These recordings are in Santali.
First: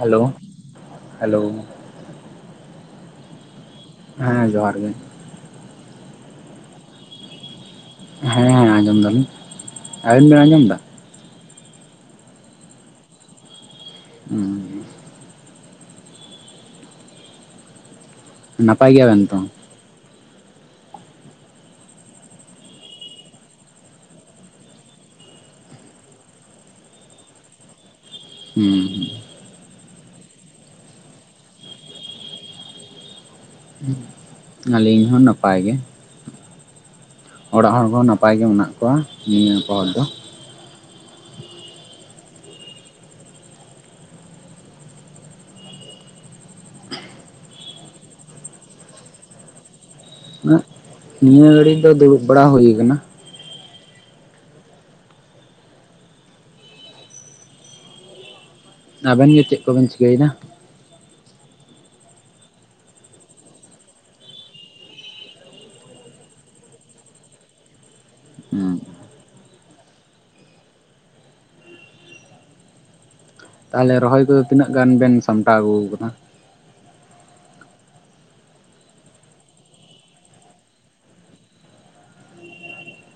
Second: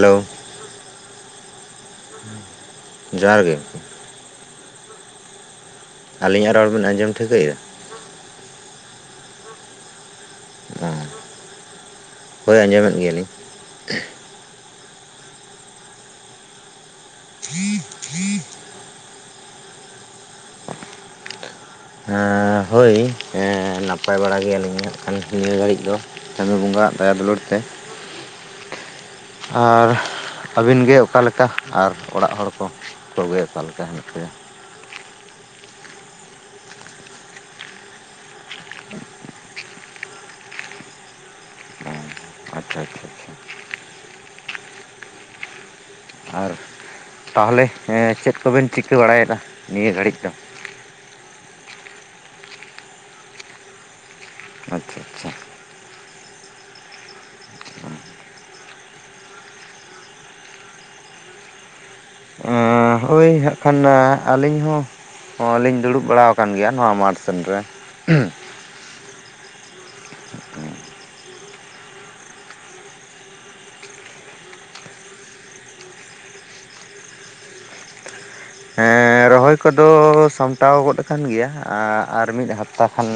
Hello hello. ᱡᱚᱦᱟᱨ ᱜᱮ᱾ ᱦᱮᱸ ᱡᱚᱦᱟᱨ ᱜᱮ᱾ ᱟᱹᱞᱤᱧᱟᱜ ᱨᱚᱲ ᱵᱮᱱ ᱟᱸᱡᱚᱢ ᱴᱷᱤᱠᱟᱹᱭᱮᱫᱟ? ᱦᱮᱸ ᱟᱸᱡᱚᱢ ᱫᱟᱞᱤᱧ᱾ ᱟᱵᱤᱱ ᱵᱮᱱ ᱟᱸᱡᱚᱢ ᱮᱫᱟ? ᱦᱚᱭ ᱟᱸᱡᱚᱢ ᱮᱫ ᱜᱮᱭᱟᱞᱤᱧ᱾ ᱦᱩᱸ᱾ [unintelligible] ᱱᱟᱯᱟᱭ ᱜᱮᱭᱟ ᱵᱮᱱ ᱛᱚ? ᱦᱚᱭ ᱱᱟᱯᱟᱭ ᱜᱮᱭᱟᱞᱤᱧ ᱦᱟᱜ ᱠᱷᱟᱱ ᱱᱤᱭᱟᱹ ᱜᱷᱟᱹᱲᱤᱡ ᱫᱚ᱾ ᱪᱟᱹᱫᱚ ᱵᱚᱸᱜᱟ ᱟᱜ ᱫᱟᱭᱟ ᱫᱩᱞᱟᱹᱲ ᱛᱮ᱾ ᱦᱩᱸ᱾ ᱟᱨ ᱟᱹᱵᱤᱱ ᱜᱮ ᱚᱠᱟᱞᱮᱠᱟ? ᱟᱨ ᱚᱲᱟᱜ ᱦᱚᱲ ᱠᱚ ᱠᱚᱜᱮ ᱚᱠᱟ ᱞᱮᱠᱟ ᱦᱮᱱᱟᱜ ᱯᱮᱭᱟ? ᱟᱞᱤᱧ ᱦᱚᱸ ᱱᱟᱯᱟᱭ ᱜᱮ᱾ ᱚᱲᱟᱜ ᱦᱚᱲ ᱠᱚᱸᱦᱚᱸ ᱱᱟᱯᱟᱭ ᱜᱮ ᱢᱮᱱᱟᱜ ᱠᱚᱣᱟ ᱱᱤᱭᱟᱹ ᱦᱚᱲ ᱫᱚ᱾ ᱟᱪᱷᱟ ᱟᱪᱷᱟ᱾ ᱟᱨ ᱛᱟᱦᱚᱞᱮ ᱪᱮᱫ ᱠᱚᱵᱮᱱ ᱪᱤᱠᱟᱹ ᱵᱟᱲᱟᱭᱮᱫᱟ ᱱᱤᱭᱟᱹ ᱜᱷᱟᱹᱲᱤᱡ ᱫᱚ? ᱱᱤᱭᱟᱹ ᱜᱷᱟᱹᱲᱤᱡ ᱫᱚ ᱫᱩᱲᱩᱵ ᱵᱟᱲᱟ ᱦᱩᱭ ᱟᱠᱟᱱᱟ᱾ ᱟᱪᱷᱟ ᱟᱪᱷᱟ᱾ ᱟᱵᱮᱱ ᱜᱮ ᱪᱮᱫ ᱠᱚᱵᱮᱱ ᱪᱤᱠᱟᱹᱮᱱᱟ? ᱦᱚᱭ ᱦᱟᱸᱟᱜ ᱠᱷᱟᱱ ᱟᱹᱞᱤᱧ ᱦᱚᱸ ᱦᱚᱸᱞᱤᱧ ᱫᱩᱲᱩᱵ ᱵᱟᱲᱟ ᱟᱠᱟᱱ ᱜᱮᱭᱟ ᱱᱚᱣᱟ ᱢᱟᱴᱷᱥᱱ ᱨᱮ᱾ ᱦᱩᱸ᱾ ᱛᱟᱦᱚᱞᱮ ᱨᱚᱦᱚᱭ ᱠᱚᱫᱚ ᱛᱤᱱᱟᱹᱜ ᱜᱟᱱ ᱵᱮᱱ ᱥᱟᱢᱴᱟᱣ ᱟᱹᱜᱩ ᱟᱠᱟᱫᱟ? ᱦᱮᱸ ᱨᱚᱦᱚᱭ ᱠᱚᱫᱚ ᱥᱟᱢᱴᱟᱣ ᱜᱚᱫ ᱟᱠᱟᱱ ᱜᱮᱭᱟ ᱟᱨ ᱢᱤᱫ ᱦᱟᱯᱛᱟ ᱠᱷᱟᱱ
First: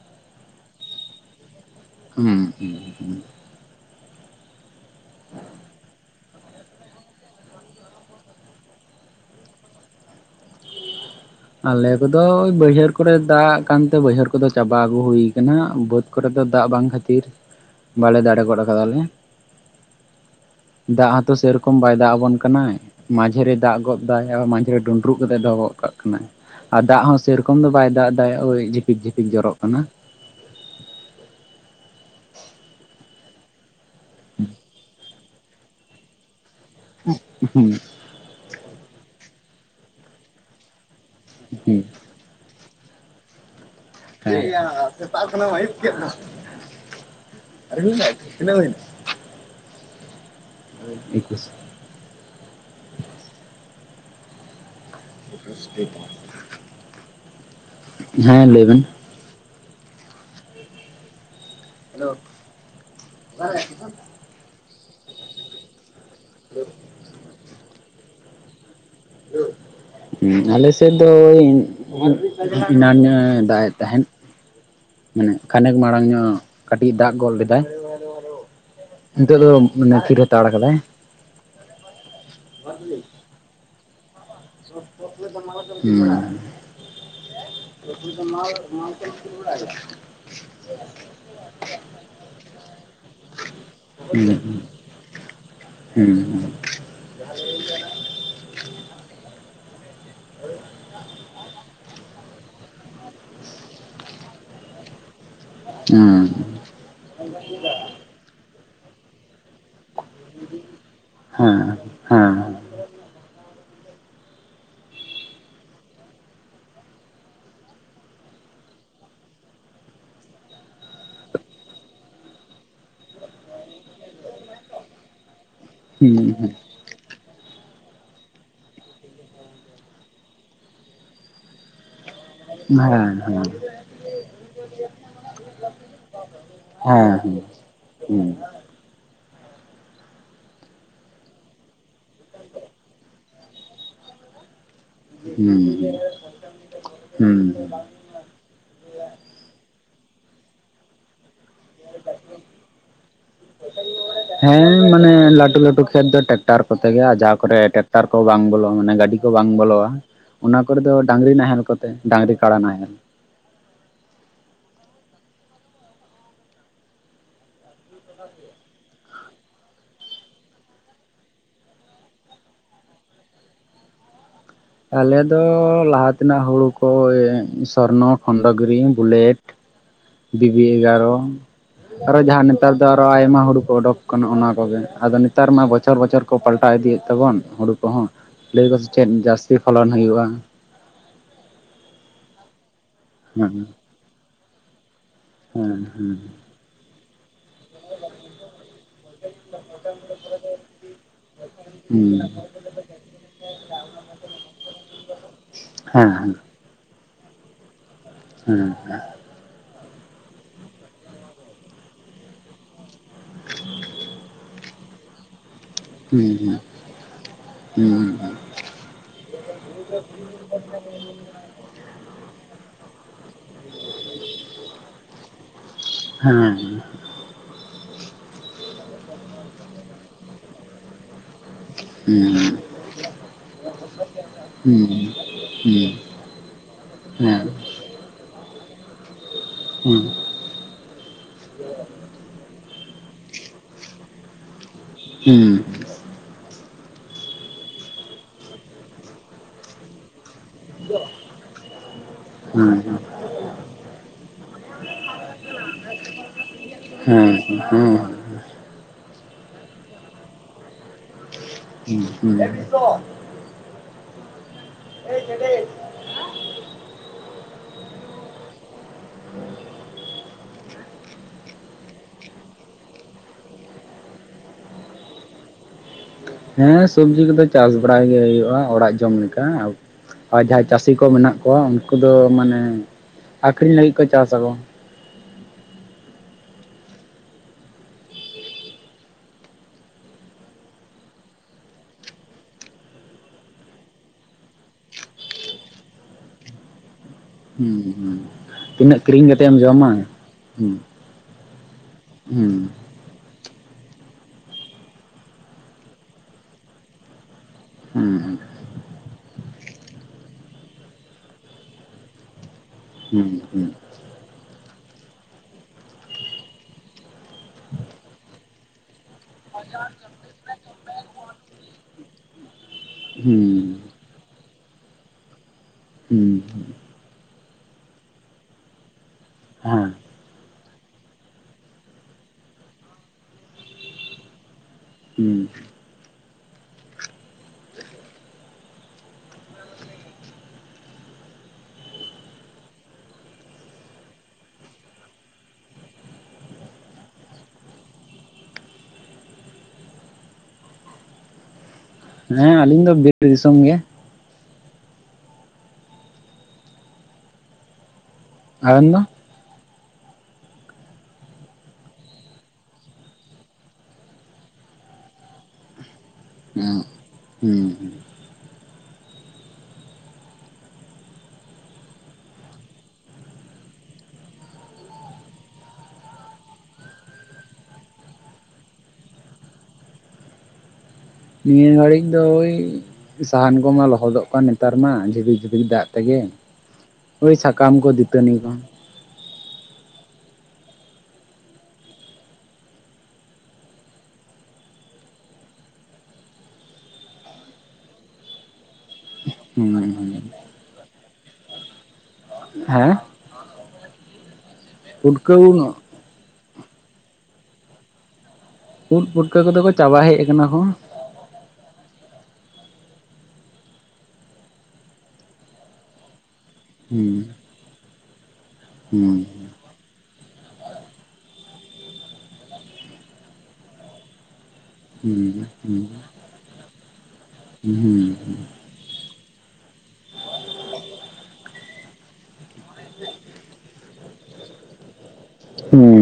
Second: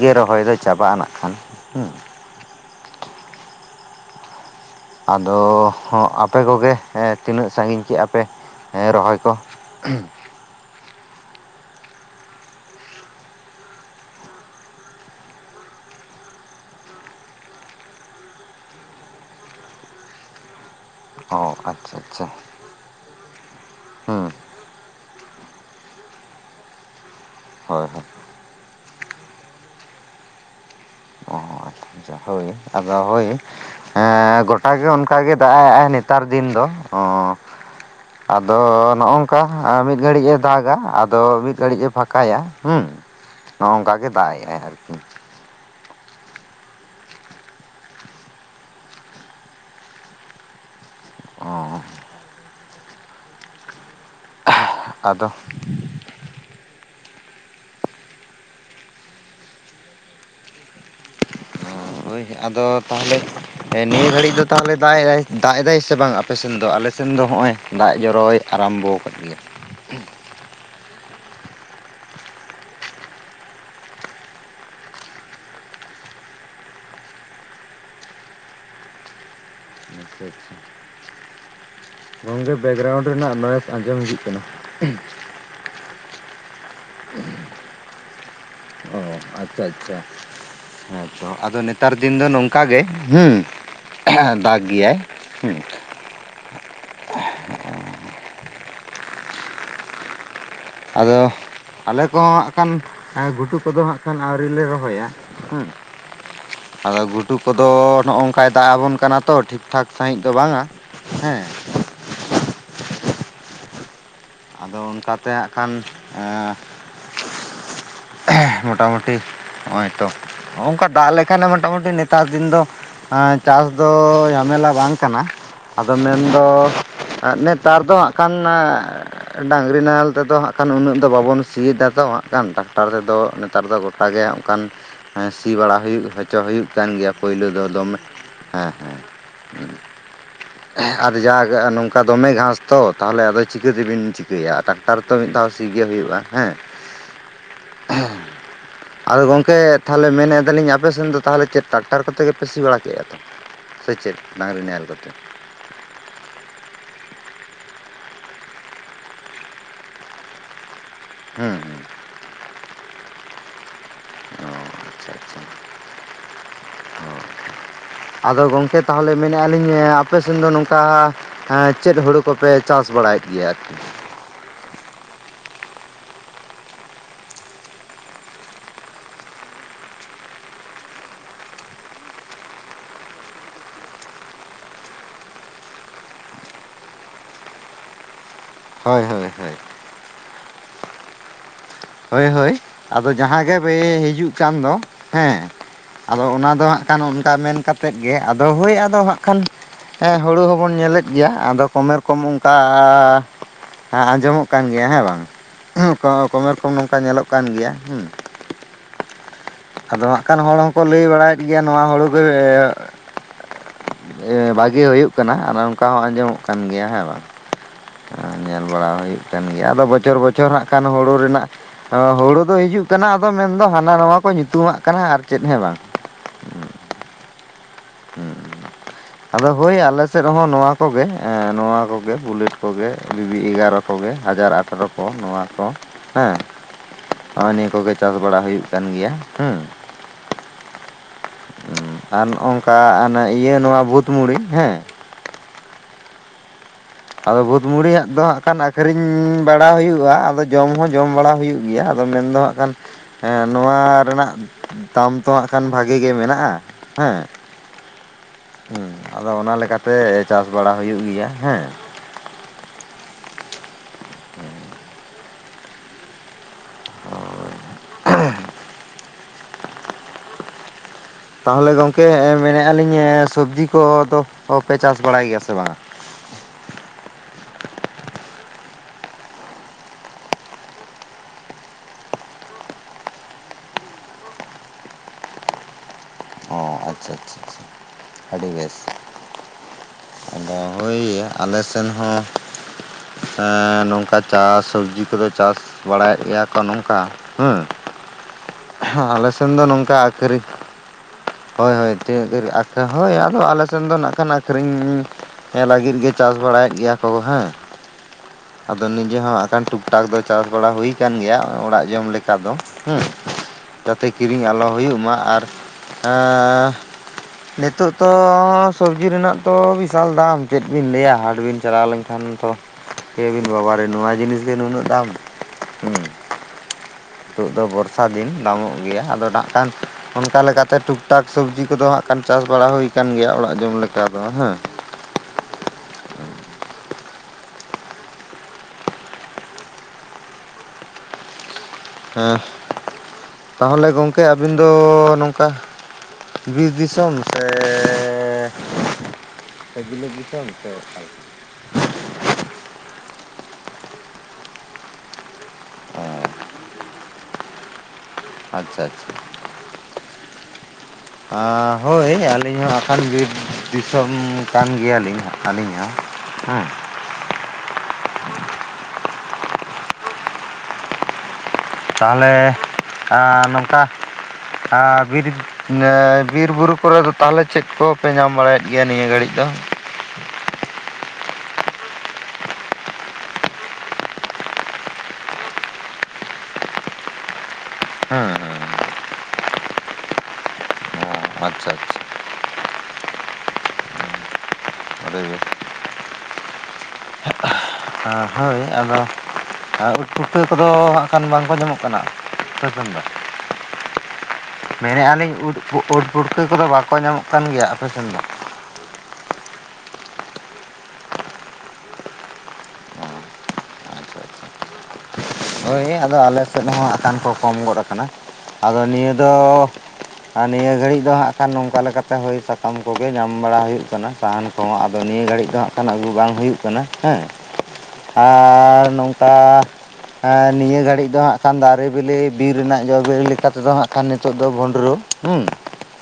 ᱜᱮ ᱨᱚᱦᱚᱭ ᱫᱚ ᱪᱟᱵᱟᱜᱼᱟ ᱱᱟᱜ ᱠᱷᱟᱱ ᱦᱩᱸ᱾ ᱦᱩᱸ ᱦᱩᱸ ᱦᱩᱸ᱾ ᱟᱫᱚ ᱟᱯᱮ ᱠᱚᱜᱮ ᱦᱮᱸ ᱛᱤᱱᱟᱹᱜ ᱥᱟᱺᱜᱤᱧ ᱠᱮᱜᱼᱟ ᱯᱮ? ᱦᱮᱸ ᱨᱚᱦᱚᱭ ᱠᱚ᱾ ᱟᱞᱮ ᱠᱚᱫᱚ ᱵᱟᱹᱭᱦᱟᱹᱲ ᱠᱚᱨᱮ ᱫᱟᱜ ᱠᱟᱱᱛᱮ ᱵᱟᱹᱭᱦᱟᱹᱲ ᱠᱚᱫᱚ ᱪᱟᱵᱟ ᱟᱹᱜᱩ ᱦᱩᱭᱩ ᱟᱠᱟᱱᱟ ᱵᱟᱹᱫᱽ ᱠᱚᱨᱮ ᱫᱚ ᱫᱟᱜ ᱵᱟᱝ ᱠᱷᱟᱹᱛᱤᱨ ᱵᱟᱞᱮ ᱫᱟᱲᱮ ᱜᱚᱫ ᱠᱟᱫᱟᱞᱮ᱾ ᱫᱟᱜ ᱦᱚᱸᱛᱚ ᱚ ᱥᱮᱨᱚᱠᱚᱢ ᱵᱟᱭ ᱟᱪᱪᱷᱟ ᱫᱟᱜ ᱟᱪᱪᱷᱟ ᱟᱵᱚᱱ ᱠᱟᱱᱟ᱾ ᱢᱟᱡᱷᱮ ᱨᱮ ᱫᱟᱜ ᱜᱚᱫ ᱦᱩᱸ ᱮᱫᱟᱭ ᱢᱟᱡᱷᱮᱨᱮ ᱰᱩᱸᱰᱨᱩᱜ ᱠᱟᱛᱮᱜ ᱫᱚᱦᱚ ᱜᱚᱫ ᱠᱟᱜ ᱟᱨ ᱫᱟᱜ ᱦᱚᱸ ᱥᱮᱨᱚᱠᱚᱢ ᱫᱚ ᱦᱳᱭ ᱵᱟᱭ ᱦᱳᱭ ᱫᱟᱜ ᱮᱫᱟ ᱚᱭ ᱡᱷᱤᱯᱤᱠ ᱡᱷᱤᱯᱤᱠ ᱡᱚᱨᱚᱜ ᱠᱟᱱᱟ᱾ ᱚ ᱟᱪᱷᱟ ᱟᱪᱷᱟ ᱦᱟᱭ᱾ ᱟᱫᱚ ᱦᱚᱭ ᱜᱚᱴᱟ ᱜᱮ ᱚᱱᱠᱟᱜ ᱜᱮ ᱫᱟᱜᱼᱟᱭ ᱱᱮᱛᱟᱨ ᱫᱤᱱ ᱫᱚ᱾ ᱚ ᱦᱩᱸ ᱟᱫᱚ ᱱᱚᱜᱝᱠᱟ ᱢᱤᱫ ᱜᱷᱟᱹᱲᱤᱡ ᱮ ᱫᱟᱜᱟ ᱟ ᱟᱫᱚ ᱢᱤᱫ ᱜᱷᱟᱹᱲᱤᱡ ᱦᱩᱸ ᱮ ᱯᱷᱟᱠᱟᱭᱟᱸ ᱦᱩᱸ ᱱᱚᱜᱼᱚ ᱱᱝᱠᱟ ᱜᱮ ᱫᱟᱜ ᱮᱜᱼᱟᱭ ᱟᱨᱠᱤ [unintelligible] ᱚ [unintelligible] [unintelligible] ᱦᱮᱸ ᱞᱟᱹᱭ ᱵᱮᱱ᱾ ᱦᱚᱭ ᱟᱫᱚ ᱛᱟᱦᱚᱞᱮ ᱱᱤᱭᱟᱹ ᱜᱷᱟᱹᱲᱤᱡ ᱫᱚ ᱛᱟᱦᱚᱞᱮ ᱫᱟᱜ ᱮᱫ ᱫᱟᱜ ᱮᱫᱟᱭ ᱥᱮ ᱵᱟᱝᱼᱟ? ᱟᱯᱮᱥᱮᱫ ᱫᱚ ᱟᱞᱮᱥᱮᱱ ᱫᱚ ᱦᱚᱸᱜᱼᱚᱭ ᱫᱟᱜ ᱡᱚᱨᱚᱭ ᱟᱨᱚᱢᱵᱚ ᱟᱠᱟᱫ ᱜᱮᱭᱟ᱾ ᱦᱮᱸ ᱟᱞᱮ ᱥᱮᱫ ᱫᱚ ᱮᱱᱟᱱ ᱫᱟᱜ ᱮᱫ ᱛᱟᱦᱮᱸᱱ᱾ ᱢᱟᱱᱮ ᱠᱷᱟᱱᱮᱠ ᱢᱟᱲᱟᱝ ᱧᱚᱜ ᱠᱟᱹᱴᱤᱡ ᱫᱟᱜ ᱜᱚᱫ ᱞᱮᱫᱟᱭ ᱱᱤᱛᱚᱜ ᱫᱚ ᱢᱟᱱᱮ ᱛᱷᱤᱨ ᱟᱪᱪᱷᱟ ᱦᱟᱛᱟᱲ ᱠᱟᱫᱟᱭ ᱜᱚᱝᱜᱮ ᱵᱮᱠᱜᱨᱟᱣᱩᱱᱰ ᱨᱮᱱᱟᱜ ᱱᱚᱮᱥ ᱟᱸᱡᱚᱢ ᱤᱫᱤᱜ ᱠᱟᱱᱟ ᱚ ᱦᱩᱸ ᱟᱪᱪᱷᱟ ᱟᱪᱪᱷᱟ ᱦᱮᱸᱛᱚ ᱟᱫᱚ ᱱᱮᱛᱟᱨ ᱫᱤᱱ ᱫᱚ ᱱᱚᱝᱠᱟ ᱜᱮ ᱦᱩᱸ ᱦᱩᱸ ᱦᱮ ᱫᱟᱜᱽ ᱜᱮᱭᱟᱭ ᱦᱩᱸ ᱦᱩᱸ ᱦᱩᱸ [unintelligible] ᱟᱫᱚ ᱟᱞᱮ ᱠᱚᱦᱚᱸ ᱦᱟᱸᱜ ᱠᱷᱟᱱ ᱜᱷᱩᱴᱩ ᱠᱚᱫᱚ ᱦᱟᱸᱜ ᱠᱷᱟᱱ ᱟᱹᱣᱨᱤᱞᱮ ᱨᱚᱦᱚᱭᱟ ᱦᱩᱸ ᱦᱮᱸ ᱟᱫᱚ ᱜᱷᱩᱴᱩ ᱠᱚᱫᱚ ᱱᱚᱜᱼᱚ ᱱᱚᱝᱠᱟᱭ ᱫᱟᱜ ᱟᱵᱚᱱ ᱠᱟᱱᱟ ᱛᱚ ᱴᱷᱤᱠ ᱴᱷᱟᱠ ᱥᱟᱺᱦᱤᱡ ᱫᱚ ᱵᱟᱝ-ᱟ ᱦᱮᱸ ᱦᱮᱸ ᱟᱫᱚ ᱚᱱᱠᱟᱛᱮ ᱦᱟᱸᱜ ᱠᱷᱟᱱ ᱮᱸ ᱦᱮᱸ ᱢᱚᱴᱟᱢᱩᱴᱤ ᱱᱚᱜᱼᱚᱭ ᱛᱚ ᱦᱚᱜ ᱚᱝᱠᱟ ᱫᱟᱜ ᱞᱮᱠᱷᱟᱱᱮ ᱢᱚᱴᱟᱢᱩᱴᱤ ᱱᱮᱛᱟᱨ ᱫᱤᱱ ᱫᱚ ᱪᱟᱥ ᱫᱚ ᱡᱷᱟᱢᱮᱞᱟ ᱵᱟᱝ ᱠᱟᱱᱟ ᱟᱫᱚ ᱦᱩᱸ ᱢᱮᱱᱫᱚ ᱦᱩᱸ ᱟᱨ ᱱᱮᱛᱟᱨ ᱫᱚ ᱦᱟᱸᱜ ᱠᱷᱟᱱ ᱰᱟᱹᱝᱨᱤ ᱱᱟᱦᱮᱞ ᱛᱮᱫᱚ ᱦᱟᱸᱜ ᱠᱷᱟᱱ ᱩᱱᱟᱹᱜ ᱫᱚ ᱵᱟᱵᱚᱱ ᱥᱤᱭ ᱫᱟᱛᱚ ᱦᱟᱸᱜ ᱠᱷᱟᱱ ᱴᱟᱠᱼᱼᱼ ᱴᱟᱨ ᱦᱮᱸ ᱛᱮᱫᱚ ᱦᱮᱸ ᱱᱮᱛᱟᱨ ᱫᱚ ᱜᱚᱴᱟᱜᱮ ᱚᱱᱠᱟᱱ ᱦᱮᱸ ᱥᱤ ᱵᱟᱲᱟ ᱦᱩᱭᱩᱜ ᱦᱚᱪᱚ ᱦᱩᱭᱩᱜ ᱦᱮᱸ ᱠᱟᱱ ᱜᱮᱭᱟ ᱦᱮᱸ ᱯᱳᱭᱞᱳ ᱫᱚ ᱫᱚᱢᱮ ᱦᱩᱸ ᱦᱮᱸ ᱟᱨ ᱡᱟ ᱱᱚᱝᱠᱟ ᱫᱚᱢᱮ ᱜᱷᱟᱥ ᱛᱚ ᱛᱟᱦᱚᱞᱮ ᱟᱫᱚ ᱪᱤᱠᱟᱹ ᱛᱮᱵᱤᱱ ᱪᱤᱼᱼ ᱪᱤᱠᱟᱹᱭᱟ ᱴᱟᱠᱴᱟᱨ ᱛᱚ ᱢᱤᱫ ᱫᱷᱟᱣ ᱥᱤᱜᱮ ᱦᱩᱭᱩᱜ-ᱟ ᱦᱮᱸ ᱦᱩᱸᱻ ᱟᱫᱚ ᱜᱚᱢᱠᱮ ᱛᱟᱦᱚᱞᱮ ᱢᱮᱱᱮᱫ ᱫᱟᱞᱤᱧ ᱟᱯᱮ ᱥᱮᱱ ᱫᱚ ᱛᱟᱦᱚᱞᱮ ᱪᱮᱫ ᱴᱟᱠᱴᱟᱨ ᱠᱚᱛᱮ ᱜᱮ ᱯᱮ ᱥᱤ ᱵᱟᱲᱟ ᱠᱮᱫᱼᱟ ᱛᱚ ᱥᱮᱪᱮᱫ ᱰᱟᱝᱨᱤ ᱱᱟᱦᱮᱞ ᱠᱚᱛᱮ ᱞᱟᱴᱩ ᱞᱟᱴᱩ ᱠᱷᱮᱛ ᱫᱚ ᱴᱨᱟᱠᱴᱟᱨ ᱠᱚᱛᱮ ᱜᱮ ᱟᱨ ᱡᱟᱦᱟᱸ ᱠᱚᱨᱮ ᱴᱨᱟᱠᱴᱟᱨ ᱠᱚ ᱵᱟᱝ ᱵᱚᱞᱚᱜ-ᱟ ᱢᱟᱱᱮ ᱜᱟᱹᱰᱤ ᱠᱚ ᱵᱟᱝ ᱵᱚᱞᱚᱜ-ᱟ ᱚᱱᱟ ᱠᱚᱨᱮᱫ ᱫᱚ ᱰᱟᱝᱨᱤ ᱦᱩᱸ ᱱᱟᱦᱮᱞ ᱠᱚᱛᱮ ᱦᱩᱸ ᱰᱟᱹᱟᱝᱨᱤ ᱠᱟᱬᱟ ᱱᱟᱦᱮᱞ ᱚ ᱟᱪᱪᱷᱟ ᱟᱪᱪᱷᱟ ᱟᱫᱚ ᱜᱚᱢᱠᱮ ᱛᱟᱦᱚᱞᱮ ᱢᱮᱱᱮᱜ ᱟᱤᱧ ᱟᱯᱮ ᱥᱮᱱ ᱫᱚ ᱱᱚᱝᱠᱟ ᱪᱮᱫ ᱦᱩᱲᱩ ᱠᱚᱯᱮ ᱪᱟᱥ ᱵᱟᱲᱟᱭᱮᱫ ᱜᱮᱭᱟ ᱟᱨᱠᱤ ᱟᱞᱮ ᱫᱚ ᱞᱟᱦᱟ ᱛᱮᱱᱟᱜ ᱦᱩᱲᱩ ᱠᱚ ᱥᱚᱨᱱᱚ ᱠᱷᱚᱱᱰᱚ ᱜᱤᱨᱤ ᱵᱩᱞᱮᱴ ᱵᱤᱵᱤ ᱮᱜᱟᱨᱚ ᱟᱨᱚ ᱡᱟᱦᱟᱸ ᱱᱮᱛᱟᱨ ᱫᱚ ᱟᱨᱚ ᱟᱭᱢᱟ ᱦᱩᱲᱩ ᱠᱚ ᱚᱰᱩᱠ ᱠᱟᱱᱟ ᱚᱱᱟ ᱠᱚᱜᱮ ᱟᱫᱚ ᱱᱮᱛᱟᱨ ᱢᱟ ᱵᱚᱪᱷᱚᱨ ᱵᱚᱪᱷᱚᱨ ᱠᱚ ᱯᱟᱞᱴᱟᱣ ᱤᱫᱤᱭᱮᱫ ᱛᱟᱵᱚᱱ ᱦᱩᱲᱩ ᱠᱚᱦᱚᱸ ᱞᱟᱹᱭ ᱫᱟ ᱥᱮ ᱦᱳᱭ ᱪᱮᱫ ᱦᱳᱭ ᱦᱳᱭ ᱡᱟᱹᱥᱛᱤ ᱯᱷᱚᱞᱚᱱ ᱦᱩᱭᱩᱜ-ᱟ ᱦᱳᱭ ᱦᱳᱭ ᱟᱫᱚ ᱡᱟᱦᱟᱸ ᱦᱮᱸ ᱜᱮ ᱦᱤᱡᱩᱜ ᱠᱟᱱ ᱫᱚ ᱦᱮᱸ ᱦᱩᱸ ᱦᱩᱸ ᱟᱫᱚ ᱚᱱᱟ ᱫᱚ ᱚᱱᱠᱟ ᱢᱮᱱ ᱠᱟᱛᱮᱫ ᱜᱮ ᱟᱫᱚ ᱦᱳᱭ ᱟᱫᱚ ᱦᱟᱸᱜ ᱠᱷᱟᱱ ᱦᱮᱸ ᱦᱩᱲᱩ ᱦᱚᱸᱵᱚᱱ ᱧᱮᱞᱮᱫ ᱜᱮᱭᱟ ᱟᱫᱚ ᱠᱚᱢᱮᱨ ᱦᱩᱸ ᱠᱚᱢ ᱚᱱᱠᱟ ᱦᱮᱸ ᱟᱸᱡᱚᱢᱚᱜ ᱠᱟᱱ ᱜᱮᱭᱟ ᱦᱮᱸ ᱵᱟᱝ ᱦᱮᱸ ᱠᱚᱢᱮᱨᱚᱠᱚᱢ ᱱᱚᱝᱠᱟ ᱧᱮᱞᱚᱜ ᱠᱟᱱ ᱜᱮᱭᱟ ᱦᱩᱸ ᱦᱩᱸ ᱟᱫᱚ ᱦᱟ. ᱜ ᱠᱷᱟᱱ ᱦᱚᱲ ᱦᱚᱸᱠᱚ ᱞᱟᱹᱭ ᱵᱟᱲᱟᱭᱮᱫ ᱜᱮᱭᱟ ᱱᱚᱣᱟ ᱦᱩᱲᱩ ᱜᱮ [unintelligible] ᱵᱷᱟᱹᱜᱮ ᱦᱩᱭᱩᱜ ᱠᱟᱱᱟ ᱟᱨ ᱚᱱᱠᱟ ᱦᱚᱸ ᱟᱸᱡᱚᱢᱚᱜ ᱦᱩᱸ ᱠᱟᱱ ᱜᱮᱭᱟ ᱦᱮᱸ ᱵᱟᱝ ᱦᱩᱸ ᱦᱮᱸ ᱦᱩᱸ ᱦᱩᱸ ᱧᱮᱞ ᱵᱟᱲᱟ ᱦᱩᱭᱩᱜ ᱠᱟᱱ ᱜᱮᱭᱟ ᱟᱫᱚ ᱵᱚᱪᱷᱚᱨ ᱵᱚᱪᱷᱚᱨ ᱦᱟᱸᱜ ᱠᱷᱟᱱ ᱦᱩᱲᱩ ᱨᱮᱱᱟᱜᱼᱼᱼ ᱦᱩᱲᱩ ᱫᱚ ᱦᱤᱡᱩᱜ ᱠᱟᱱᱟ ᱟᱫᱚ ᱢᱮᱱᱫᱚ ᱦᱟᱱᱟ ᱱᱟᱣᱟ ᱠᱚ ᱧᱩᱛᱩᱢᱟᱜ ᱠᱟᱱᱟ ᱟᱨ ᱪᱮᱫ ᱦᱮᱸ ᱵᱟᱝ᱾ ᱦᱮᱸ ᱦᱩᱸ ᱟᱫᱚ ᱦᱳᱭ ᱟᱞᱮ ᱥᱮᱫ ᱦᱚᱸ ᱱᱚᱣᱟ ᱠᱚ ᱜᱮ᱾ ᱱᱚᱣᱟ ᱠᱚᱜᱮ ᱵᱩᱞᱮᱴ ᱦᱩᱸ ᱠᱚᱜᱮ ᱵᱤᱵᱤ ᱮᱜᱟᱨᱚ ᱠᱚᱜᱮ ᱦᱟᱡᱟᱨ ᱟᱴᱷᱟᱨᱚ ᱠᱚ ᱱᱚᱣᱟ ᱠᱚ᱾ ᱦᱩᱸ ᱦᱮᱸ ᱱᱚᱜᱼᱚᱭ ᱱᱤᱭᱟᱹ ᱠᱚᱜᱮ ᱪᱟᱥ ᱵᱟᱲᱟ ᱦᱩᱭᱩᱜ ᱠᱟᱱ ᱜᱮᱭᱟ ᱦᱩᱸ᱾ ᱟᱨ ᱱᱚᱝᱠᱟ ᱤᱭᱟᱹ ᱱᱚᱣᱟ ᱵᱷᱩᱛ ᱢᱩᱲᱤ ᱦᱮᱸ᱾ ᱦᱩᱸ ᱟᱫᱚ ᱵᱩᱫᱽ ᱢᱩᱲᱤᱭᱟᱜ ᱫᱚ ᱦᱟᱜᱸ ᱠᱷᱟᱱ ᱟᱹᱠᱷᱨᱤᱧ ᱵᱟᱲᱟ ᱦᱩᱭᱩᱜ-ᱟ᱾ ᱟᱫᱚ ᱡᱚᱢ ᱦᱚᱸ ᱡᱚᱢ ᱵᱟᱲᱟ ᱦᱩᱭᱩᱜ ᱜᱮᱭᱟ ᱟᱫᱚ ᱢᱮᱱᱫᱚ ᱦᱟᱜ ᱠᱷᱟᱱ ᱦᱮᱸ ᱱᱚᱣᱟ ᱨᱮᱱᱟᱜ ᱫᱟᱢ ᱛᱚ ᱦᱟᱜᱸ ᱠᱷᱟᱱ ᱵᱷᱟᱜᱮ ᱜᱮ ᱢᱮᱱᱟᱜ-ᱟ᱾ ᱦᱮᱸ ᱦᱩᱸ ᱦᱩᱸ ᱟᱫᱚ ᱚᱱᱟ ᱞᱮᱠᱟᱛᱮ ᱪᱟᱥ ᱵᱟᱲᱟ ᱦᱩᱭᱩᱜ ᱜᱮᱭᱟ ᱦᱮᱸ᱾ ᱦᱩᱸ ᱦᱩᱸ [inaudible] ᱦᱳᱭ ᱛᱟᱦᱚᱞᱮ ᱜᱚᱝᱠᱮ ᱢᱮᱱᱮᱫ ᱟᱹᱞᱤᱧ ᱥᱚᱵᱽᱡᱤ ᱠᱚᱫᱚ ᱯᱮ ᱪᱟᱥ ᱵᱟᱲᱟᱭ ᱜᱮᱭᱟ ᱥᱮ ᱵᱟᱝᱟ? ᱦᱮᱸ ᱥᱚᱵᱽᱡᱤ ᱠᱚᱫᱚ ᱪᱟᱥ ᱵᱟᱲᱟᱭ ᱜᱮ ᱦᱩᱭᱩᱜ-ᱟ ᱚᱲᱟᱜ ᱡᱚᱢ ᱞᱮᱠᱟ᱾ ᱟᱨ ᱡᱟᱦᱟᱸᱭ ᱪᱟᱹᱥᱤ ᱠᱚ ᱢᱮᱱᱟᱜ ᱠᱚᱣᱟ ᱩᱱᱠᱩ ᱫᱚ ᱢᱟᱱᱮ ᱟᱹᱠᱷᱨᱤᱧ ᱞᱟᱹᱜᱤᱫ ᱠᱚ ᱪᱟᱥᱟ ᱠᱚ᱾ ᱚ ᱟᱪᱪᱷᱟ ᱟᱪᱪᱷᱟ ᱟᱹᱰᱤ ᱵᱮᱥ᱾ ᱟᱫᱚ ᱦᱳᱭ ᱟᱞᱮ ᱥᱮᱱ ᱦᱚᱸ ᱦᱮᱸ ᱱᱚᱝᱠᱟ ᱪᱟᱥ ᱥᱚᱵᱽᱡᱤ ᱠᱚᱫᱚ ᱪᱟᱥ ᱵᱟᱲᱟᱭᱮᱫ ᱜᱮᱭᱟ ᱠᱚ ᱱᱚᱝᱠᱟ᱾ ᱦᱩᱸ ᱦᱩᱸ ᱛᱤᱱᱟᱹᱜ ᱦᱚᱸ ᱠᱤᱨᱤᱧ ᱟᱞᱮ ᱠᱟᱛᱮᱫ ᱥᱮᱱ ᱮᱢ ᱫᱚ ᱡᱚᱢᱟ ᱱᱚᱝᱠᱟ ᱟᱹᱠᱨᱤᱧ ᱦᱩᱸ ᱦᱳᱭ ᱦᱳᱭ ᱛᱤᱱᱟᱹᱜ ᱦᱩᱸ ᱫᱷᱟᱨᱤᱡ ᱟᱫᱚ ᱦᱳᱭ ᱟᱫᱚ ᱟᱞᱮᱥᱮᱱ ᱫᱚ ᱱᱟᱜ ᱠᱷᱟᱱ ᱟᱹᱠᱷᱨᱤᱧ ᱞᱟᱹᱜᱤᱫ ᱜᱮ ᱪᱟᱥ ᱵᱟᱲᱟᱭᱮᱫ ᱜᱮᱭᱟ ᱠᱚ ᱦᱟᱸᱜ᱾ ᱦᱩᱸ ᱦᱩᱸ ᱟᱫᱚ ᱱᱤᱡᱮ ᱦᱚᱸ ᱦᱟᱸᱜ ᱠᱷᱟᱱ ᱴᱩᱠ ᱴᱟᱠ ᱫᱚ ᱪᱟᱥ ᱵᱟᱲᱟ ᱦᱩᱭ ᱟᱠᱟᱱ ᱜᱮᱭᱟ ᱚᱲᱟᱜ ᱡᱚᱢ ᱞᱮᱠᱟ ᱫᱚ ᱦᱩᱸ᱾ ᱦᱩᱸ ᱦᱩᱸ ᱡᱟᱛᱮ ᱠᱤᱨᱤᱧ ᱟᱞᱚ ᱦᱩᱭᱩᱜ ᱢᱟ ᱟᱨ ᱟᱻ ᱱᱤᱛᱳᱜ ᱛᱚ ᱥᱚᱵᱽᱡᱤ ᱨᱮᱱᱟᱜ ᱛᱚ ᱵᱤᱥᱟᱞ ᱫᱟᱢ ᱪᱮᱫ ᱵᱤᱱ ᱞᱟᱹᱭᱟ ᱦᱟᱴᱵᱤᱱ ᱪᱟᱞᱟᱣ ᱞᱮᱱᱠᱷᱟᱱ ᱛᱚ᱾ ᱞᱟᱹᱭ ᱦᱩᱸ ᱦᱩᱸ ᱟᱵᱤᱱ ᱵᱟᱵᱟᱨᱮ ᱱᱚᱣᱟ ᱡᱤᱱᱤᱥ ᱜᱮ ᱱᱩᱱᱟᱹᱜ ᱫᱟᱢ ᱦᱩᱸ᱾ ᱦᱩᱸ ᱱᱤᱛᱚᱜ ᱫᱚ ᱵᱚᱨᱥᱟ ᱫᱤᱱ ᱫᱟᱢᱚᱜ ᱜᱮᱭᱟ ᱟᱫᱚ ᱱᱟᱜ ᱠᱷᱟᱱ ᱦᱮᱸ ᱚᱱᱠᱟ ᱞᱮᱠᱟᱛᱮ ᱴᱩᱠ ᱴᱟᱠ ᱥᱚᱵᱽᱡᱤ ᱠᱚᱫᱚ ᱦᱟᱸᱜ ᱠᱷᱟᱱ ᱪᱟᱥ ᱵᱟᱲᱟ ᱦᱩᱭ ᱟᱠᱟᱱ ᱜᱮᱭᱟ ᱚᱲᱟᱜ ᱡᱚᱢ ᱞᱮᱠᱟ ᱫᱚ ᱦᱮᱸ᱾ ᱦᱩᱸ ᱦᱮᱸ ᱛᱟᱦᱚᱞᱮ ᱜᱚᱝᱠᱮ ᱟᱵᱤᱱᱫᱚ ᱱᱚᱝᱠᱟ ᱵᱤᱨ ᱫᱤᱥᱚᱢ ᱥᱮ ᱵᱤᱞᱟᱹᱛ ᱫᱤᱥᱚᱢ ᱥᱮ ᱚᱠᱟ ᱞᱮᱠᱟ? ᱦᱮᱸ ᱟᱹᱞᱤᱧ ᱫᱚ ᱵᱤᱨ ᱫᱤᱥᱚᱢ ᱜᱮ᱾ ᱚ ᱟᱪᱪᱷᱟ ᱟᱵᱮᱱ ᱫᱚ ᱟᱪᱪᱷᱟ [inaudible] ᱟ ᱦᱳᱭ ᱟᱹᱞᱤᱧ ᱦᱚᱸ ᱟᱜ ᱠᱷᱟᱱ ᱵᱤᱨ ᱫᱤᱥᱚᱢ ᱠᱟᱱ ᱜᱮᱭᱟᱞᱤᱧ ᱟᱹᱞᱤᱧ ᱦᱚᱸ᱾ ᱦᱮᱸ ᱦᱩᱸ ᱦᱩᱸ ᱦᱩᱸ ᱛᱟᱦᱚᱞᱮ ᱟ ᱱᱚᱝᱠᱟ ᱟ ᱵᱤᱨ ᱱᱮᱻ ᱵᱤᱨ ᱵᱩᱨᱩ ᱠᱚᱨᱮ ᱫᱚ ᱛᱟᱦᱚᱞᱮ ᱪᱮᱫ ᱠᱚᱯᱮ ᱧᱟᱢ ᱵᱟᱲᱟᱭᱮᱫ ᱜᱮᱭᱟ ᱱᱤᱭᱟᱹ ᱜᱷᱟᱹᱲᱤᱡ ᱫᱚ? ᱱᱤᱭᱟ ᱜᱷᱟᱲᱤᱹᱡ ᱫᱟ ᱳᱭ ᱥᱟᱦᱟᱱ ᱠᱚᱢᱟ ᱞᱚᱦᱚᱫᱚᱜ ᱠᱟᱱ ᱱᱮᱛᱟᱨ ᱢᱟ ᱡᱷᱤᱨᱤ ᱡᱷᱤᱨᱤ ᱫᱟᱜ ᱛᱮᱜᱮ ᱳᱭ ᱥᱟᱠᱟᱢ ᱠᱚ ᱫᱟᱹᱛᱟᱹᱱᱤ ᱦᱮᱸ ᱠᱚ᱾ ᱦᱮᱸ ᱚ ᱟᱪᱪᱷᱟ ᱟᱪᱪᱷᱟ [unintelligible] ᱞᱟᱹᱭ ᱵᱮᱱ᱾ ᱦᱳᱭ ᱟᱫᱚ ᱦᱩᱸ ᱩᱫ ᱦᱩᱸ ᱯᱩᱴᱠᱟᱹ ᱠᱚᱫᱚ ᱦᱟᱸᱜ ᱠᱷᱟᱱ ᱵᱟᱝᱠᱚ ᱧᱟᱢᱚᱜ ᱠᱟᱱᱟ᱾ ᱦᱮᱸ ᱢᱮᱱᱮᱫ-ᱟ ᱯᱩᱴᱠᱟᱹ ᱞᱤᱧ ᱩᱸᱫ ᱯᱩᱴᱠᱟᱹ ᱠᱚᱫᱚ ᱵᱟᱠᱚ ᱧᱟᱢᱚᱜ ᱠᱟᱱ ᱜᱮᱭᱟ ᱟᱯᱮ ᱥᱮᱱ ᱫᱚ᱾ ᱩᱫ ᱯᱩᱴᱠᱟᱹ ᱠᱚᱫᱚ ᱠᱚ ᱪᱟᱵᱟ ᱦᱮᱡ ᱠᱟᱱᱟ ᱠᱚ᱾ ᱟᱪᱪᱷᱟ ᱟᱪᱪᱷᱟ ᱦᱳᱭ ᱟᱫᱚ ᱟᱞᱮ ᱥᱮᱫ ᱦᱚᱸ ᱦᱩᱸ ᱟᱠᱷᱟᱱ ᱠᱚ ᱠᱚᱢ ᱜᱚᱫ ᱠᱟᱱᱟ ᱟᱫᱚ ᱱᱤᱭᱟᱹ ᱦᱩᱸ ᱫᱚ ᱟᱨ ᱱᱤᱭᱟᱹ ᱜᱷᱟᱹᱲᱤᱡ ᱫᱚ ᱦᱟᱸᱜ ᱠᱷᱟᱱ ᱱᱚᱝᱠᱟ ᱞᱮᱠᱟᱛᱮ ᱦᱳᱭ ᱥᱟᱠᱟᱢ ᱠᱚᱜᱮ ᱧᱟᱢ ᱵᱟᱲᱟ ᱦᱩᱭᱩᱜ ᱠᱟᱱᱟ ᱥᱟᱦᱟᱱ ᱠᱚ ᱟᱫᱚ ᱱᱤᱭᱟᱹ ᱦᱩᱸ ᱜᱷᱟᱹᱲᱤᱡ ᱫᱚ ᱦᱟᱜ ᱦᱩᱸ ᱠᱷᱟᱱ ᱟᱹᱜᱩ ᱵᱟᱝ ᱦᱩᱭᱩᱜ ᱠᱟᱱᱟ ᱦᱮᱸ ᱦᱩᱸ ᱟᱨ ᱱᱚᱝ ᱟᱨ ᱱᱤᱭᱟᱹ ᱜᱷᱟᱹᱲᱤᱡ ᱫᱚ ᱦᱟᱸᱜ ᱠᱷᱟᱱ ᱫᱟᱨᱮ ᱵᱤᱞᱤ ᱵᱤᱨ ᱨᱮᱱᱟᱜ ᱡᱚ-ᱵᱤᱞᱤ ᱞᱮᱠᱟᱛᱮᱫᱚ ᱦᱟᱸᱜ ᱠᱷᱟᱱ ᱱᱤᱛᱚᱜ ᱫᱚ ᱵᱷᱸᱰᱨᱟᱹ ᱦᱩᱸ᱾ ᱦᱩᱸ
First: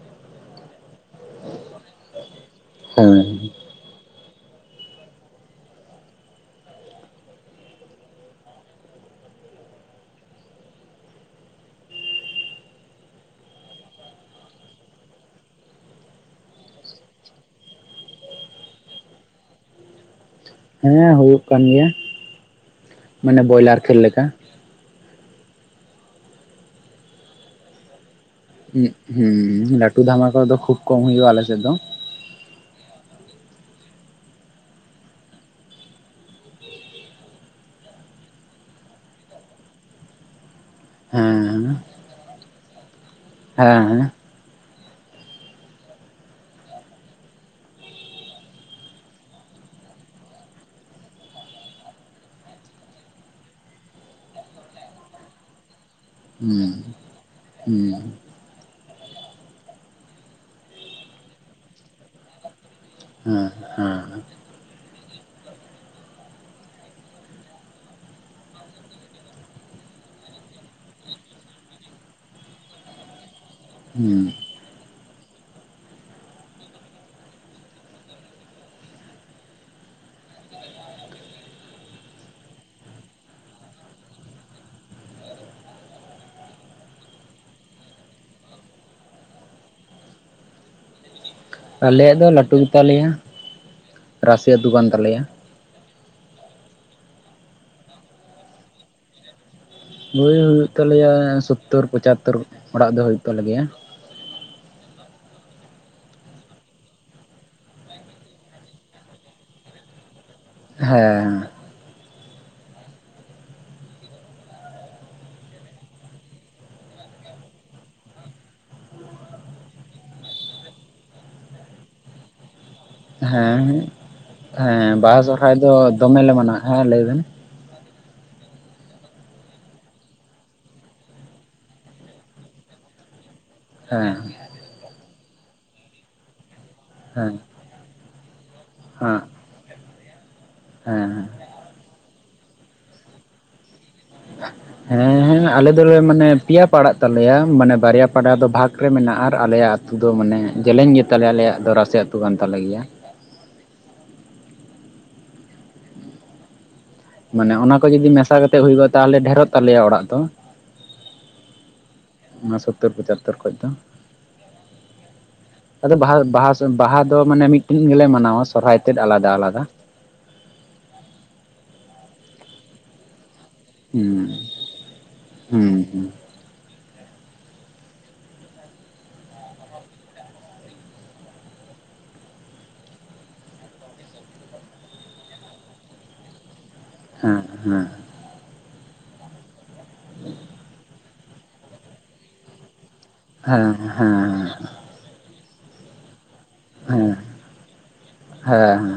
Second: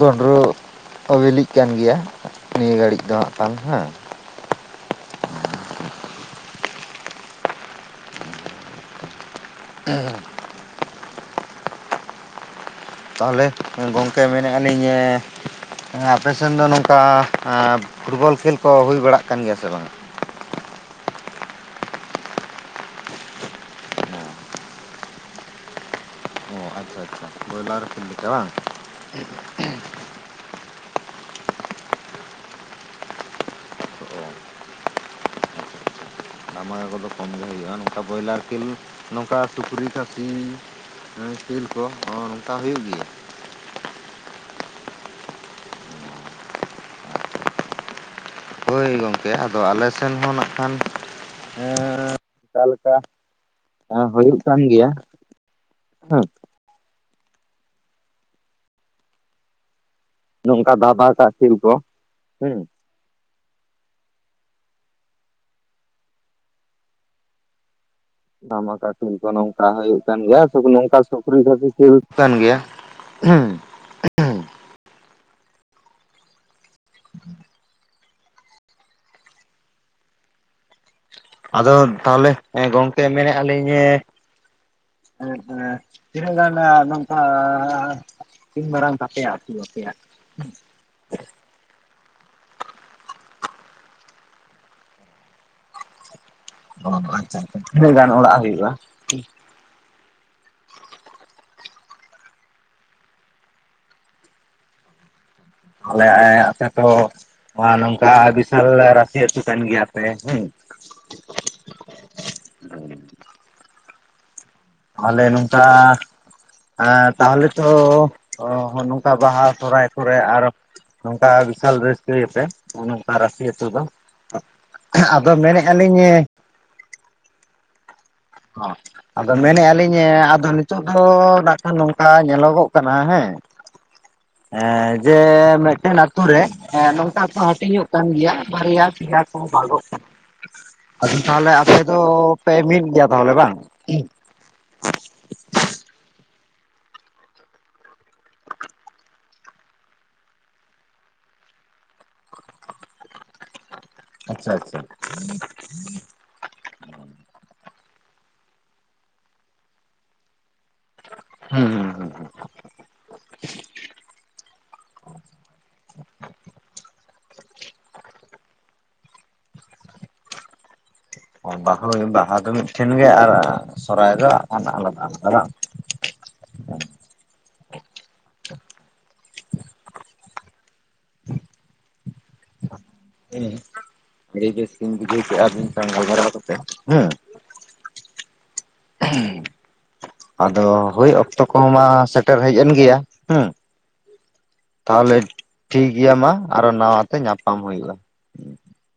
ᱵᱚᱸᱰᱨᱳ ᱚ ᱵᱤᱞᱤᱜ ᱠᱟᱱ ᱜᱮᱭᱟ ᱱᱤᱭᱟᱹ ᱜᱷᱟᱹᱲᱤᱡ ᱫᱚ ᱦᱳᱭ ᱦᱟᱸᱜ ᱵᱟᱝ ᱦᱮᱸ᱾ ᱦᱩᱸ ᱛᱟᱦᱚᱞᱮ ᱜᱚᱢᱠᱮ ᱢᱮᱱᱮᱫ ᱟᱹᱱᱤᱧ ᱦᱮᱸ ᱟᱯᱮ ᱥᱮᱱ ᱫᱚ ᱱᱚᱝᱠᱟ ᱯᱷᱩᱴᱵᱚᱞ ᱠᱷᱮᱞ ᱠᱚ ᱦᱩᱭ ᱵᱟᱲᱟᱜ ᱠᱟᱱ ᱜᱮᱭᱟ ᱥᱮ ᱵᱟᱝᱟ? ᱦᱮᱸ ᱦᱩᱭᱩᱜ ᱠᱟᱱ ᱜᱮᱭᱟ ᱢᱟᱱᱮ ᱵᱚᱭᱞᱟᱨ ᱠᱷᱮᱞ ᱞᱮᱠᱟ ᱚ ᱟᱪᱪᱷᱟ ᱟᱪᱪᱷᱟ ᱵᱚᱭᱞᱟᱨ ᱠᱷᱮᱞ ᱵᱟᱝ? ᱦᱩᱸ ᱞᱟᱹᱴᱩ ᱫᱷᱟᱢᱟᱠᱟ ᱠᱚ ᱫᱚ ᱠᱷᱩᱵ ᱠᱚᱢ ᱦᱩᱭᱩᱜ-ᱟ ᱟᱞᱮ ᱥᱮᱜ ᱫᱚ᱾ ᱫᱟᱢ ᱠᱚᱫᱚ ᱠᱚᱢ ᱜᱮ ᱦᱩᱭᱩᱜ-ᱟ ᱱᱚᱝᱠᱟ ᱵᱚᱭᱞᱟᱨ ᱠᱤᱞ ᱱᱚᱝᱠᱟ ᱥᱩᱠᱨᱤ ᱠᱷᱥᱤ ᱦᱮᱸ ᱥᱤᱞ ᱠᱚ ᱱᱚᱝᱠᱟ ᱦᱩᱭᱩᱜ ᱜᱮᱭᱟ᱾ ᱦᱮᱸᱦᱮᱸ ᱦᱳᱭ ᱜᱚᱢᱠᱮ ᱟᱫᱚ ᱟᱞᱮ ᱥᱮᱱ ᱦᱚᱸ ᱱᱟᱜ ᱠᱷᱟᱱ ᱦᱮᱸ ᱚᱠᱟ ᱞᱮᱠᱟ ᱦᱮᱸ ᱦᱩᱭᱩᱜ ᱠᱟᱱ ᱜᱮᱭᱟ᱾ ᱦᱮᱸ ᱦᱮᱸ ᱦᱩᱸ ᱱᱚᱝᱠᱟ ᱵᱟᱵᱟᱛᱟ ᱠᱷᱤᱞ ᱠᱚ, ᱦᱮᱸ᱾ ᱦᱩᱸ ᱦᱮᱸ ᱫᱷᱟᱢᱟᱠᱟ ᱠᱷᱮᱞ ᱠᱚ ᱱᱚᱝᱠᱟ ᱦᱩᱭᱩᱜ ᱠᱟᱱ ᱜᱮᱭᱟ [unintelligible] ᱱᱚᱝᱠᱟ ᱥᱩᱠᱨᱤ ᱠᱷᱟᱹ [unintelligible] ᱠᱚ ᱦᱩᱭᱩᱜ ᱠᱟᱱ ᱜᱮᱭᱟ᱾ ᱦᱩᱸ [unintelligible] [unintelligible] ᱟᱫᱚ ᱛᱟᱦᱚᱞᱮᱸ ᱜᱚᱝᱠᱮ ᱢᱮᱱᱮᱫ-ᱟ ᱞᱤᱧ ᱦᱮᱜ ᱛᱤᱱᱟᱜ ᱜᱟᱱ ᱱᱚᱝᱠᱟ? ᱤᱱ ᱢᱟᱨᱟᱝ ᱛᱯᱮᱭᱟᱜ ᱟᱹᱛᱩ ᱟᱯᱮᱭᱟᱜ? ᱟᱞᱮᱭᱟᱜ ᱫᱚ ᱞᱟᱹᱴᱩ ᱜᱮᱛᱟᱞ ᱞᱮᱭᱟ ᱨᱟᱥᱤ ᱟᱛᱩ ᱠᱟᱱ ᱛᱟᱞᱮᱭᱟ᱾ ᱚ ᱟᱪᱪᱷᱟ ᱟᱪᱪᱷᱟ ᱛᱤᱱᱟᱹᱜ ᱜᱟᱱ ᱚᱲᱟᱜ ᱦᱩᱭᱩᱜ-ᱟ? ᱵᱳᱭ ᱦᱩᱭᱩᱜ ᱛᱟᱞᱮᱭᱟ ᱥᱳᱛᱛᱳᱨ ᱯᱚᱪᱟᱛᱳᱚᱨ ᱚᱲᱟᱜ ᱫᱚ ᱦᱩᱭᱩᱜ ᱛᱟᱞᱮ ᱜᱮᱭᱟ᱾ ᱟᱞᱮ ᱟᱯᱮ ᱟᱛᱚ ᱦᱚ ᱾ ᱱᱚᱣᱟ ᱱᱚᱝᱠᱟ ᱵᱤᱥᱟᱞ ᱵᱮᱨᱟ ᱨᱟᱥᱤ ᱟᱹᱛᱩ ᱠᱟᱱ ᱜᱮᱭᱟᱯᱮ ᱦᱮᱸ᱾ ᱦᱮᱸ᱾ ᱟᱞᱮ ᱱᱚᱝᱠᱟ ᱛᱟᱦᱚᱞᱮ ᱛᱚ ᱱᱚᱝᱠᱟ ᱵᱟᱦᱟ ᱥᱚᱦᱦᱟᱭ ᱠᱚᱨᱮ ᱟᱨᱚ ᱱᱚᱝᱠᱟ ᱵᱤᱥᱟᱞ ᱨᱟᱹᱥᱠᱟᱹᱭᱟᱯᱮ ᱱᱚᱜ ᱱᱚᱝᱠᱟ ᱨᱟᱹᱥᱤ ᱦᱮᱸ ᱟᱹᱛᱩ ᱫᱚ᱾ ᱦᱮᱸ ᱵᱟᱦᱟ ᱟᱫᱚ ᱥᱚᱨᱦᱟᱭ ᱫᱚ ᱢᱮᱱᱮᱫᱼᱟ ᱞᱤᱧ ᱫᱚᱢᱮᱞᱮ ᱢᱟᱱᱟᱣᱟ ᱦᱮᱸ ᱞᱟᱹᱭ ᱵᱮᱱ᱾ ᱚ᱾ ᱟᱫᱚ ᱢᱮᱱᱮᱜ-ᱟ ᱞᱤᱧ ᱟᱫᱚ ᱱᱤᱛᱚᱜ ᱫᱚ ᱱᱟᱜᱠᱷᱟᱱ ᱱᱚᱝᱠᱟ ᱧᱮᱞᱚᱜᱚᱜ ᱠᱟᱱᱟ ᱦᱮᱸ᱾ ᱦᱮᱸ᱾ ᱮᱸ ᱡᱮ ᱢᱮᱱᱴᱮᱱ ᱟᱛᱳ ᱨᱮ ᱦᱮᱸ ᱱᱚᱝᱠᱟ ᱠᱚ ᱦᱟᱹᱴᱤᱧᱚᱜ ᱠᱟᱱ ᱜᱮᱭᱟ ᱵᱟᱨᱭᱟ ᱯᱤᱭᱟ ᱦᱮᱸ ᱠᱚ ᱵᱷᱟᱜᱚᱜ ᱠᱟᱱᱟ᱾ ᱦᱮᱸ ᱟᱫᱚ ᱛᱟᱦᱞᱮ ᱟᱯᱮ ᱫᱚ ᱯᱮ ᱢᱤᱫ ᱜᱮᱭᱟ ᱛᱟᱦᱞᱮ ᱵᱟᱝ? ᱦᱮᱸ ᱦᱮᱸ, ᱟᱞᱮ ᱫᱚᱞᱮ ᱢᱟᱱᱮ ᱯᱮᱭᱟ ᱯᱟᱲᱟᱜ ᱛᱟᱞᱮᱭᱟ ᱢᱟᱱᱮ ᱵᱟᱨᱭᱟ ᱯᱟᱲᱟ ᱫᱚ ᱵᱷᱟᱜᱽ ᱨᱮ ᱢᱮᱱᱟᱜ-ᱟ ᱟᱨ ᱟᱞᱮᱭᱟᱜ ᱟᱛ ᱟᱫᱚ ᱢᱟᱱᱮ ᱡᱮᱞᱮᱧ ᱜᱮᱛᱟᱞᱮᱭᱟ ᱟᱞᱮᱭᱟᱜ ᱫᱚ ᱨᱟᱥᱤ ᱟᱹᱛᱩ ᱠᱟᱱ ᱛᱟᱞᱮ ᱜᱮᱭᱟ᱾ ᱟᱪᱪᱷᱟ ᱟᱪᱪᱷᱟ᱾ ᱢᱟᱱᱮ ᱚᱱᱟ ᱠᱚ ᱡᱩᱫᱤ ᱢᱮᱥᱟ ᱠᱟᱛᱮᱜ ᱦᱩᱭᱩᱜᱚᱜ-ᱟ ᱛᱟᱦᱚᱞᱮ ᱰᱷᱮᱨᱚᱜ ᱛᱟᱞᱮᱭᱟ ᱚᱲᱟᱜ ᱫᱚ᱾ ᱦᱩᱸ ᱾ ᱚᱱᱟ ᱥᱳᱛᱛᱳᱨ ᱯᱚᱪᱟᱛᱛᱳᱨ ᱠᱷᱚᱡ ᱫᱚ᱾ ᱟᱫᱚ ᱵᱟᱦᱟ ᱵᱟᱦᱟ ᱵᱟᱦᱟ ᱫᱚ ᱢᱟᱱᱮ ᱢᱤᱫᱴᱮᱱ ᱜᱮᱞᱮ ᱢᱟᱱᱟᱣᱟ ᱥᱚᱨᱦᱟᱭ ᱛᱮᱫ ᱟᱞᱟᱫᱟ ᱟᱞᱟᱫᱟ᱾ [inaudible] ᱵᱟᱦᱟ ᱵᱟᱦᱟ ᱫᱚ ᱢᱤᱫᱴᱷᱮᱱ ᱜᱮ ᱟᱨ ᱦᱩᱸ ᱥᱚᱨᱦᱟᱭ ᱫᱚ ᱦᱟᱜᱠᱷᱟᱱ ᱟᱞᱟᱫᱟ ᱟᱞᱟᱫᱟ ᱵᱟᱝ? ᱦᱩᱸ ᱦᱩᱸ ᱦᱮᱸ ᱡᱟᱹᱥᱛᱤᱧ ᱵᱩᱡᱷᱟᱹᱣ ᱠᱮᱜ-ᱟ ᱟᱹᱵᱤᱱ ᱥᱟᱣ ᱜᱟᱞᱢᱟᱨᱟᱣ ᱠᱟᱛᱮ ᱦᱮᱸ᱾ [unintelligible] ᱟᱫᱚ ᱦᱳᱭ ᱚᱠᱛᱚ ᱠᱚ ᱦᱚᱸ ᱢᱟ ᱥᱮᱴᱮᱨ ᱦᱮᱡ ᱮᱱ ᱜᱮᱭᱟ ᱦᱮᱸ᱾ ᱦᱮᱸ ᱦᱮᱸ᱾ ᱛᱟᱦᱚᱞᱮ ᱴᱷᱤᱠ ᱜᱮᱭᱟ ᱢᱟ ᱟᱨᱚ ᱦᱮᱸ ᱱᱟᱣᱟ ᱦᱮᱸ ᱛᱮ ᱧᱟᱯᱟᱢ ᱦᱩᱭᱩᱜ-ᱟ᱾ ᱦᱮᱸ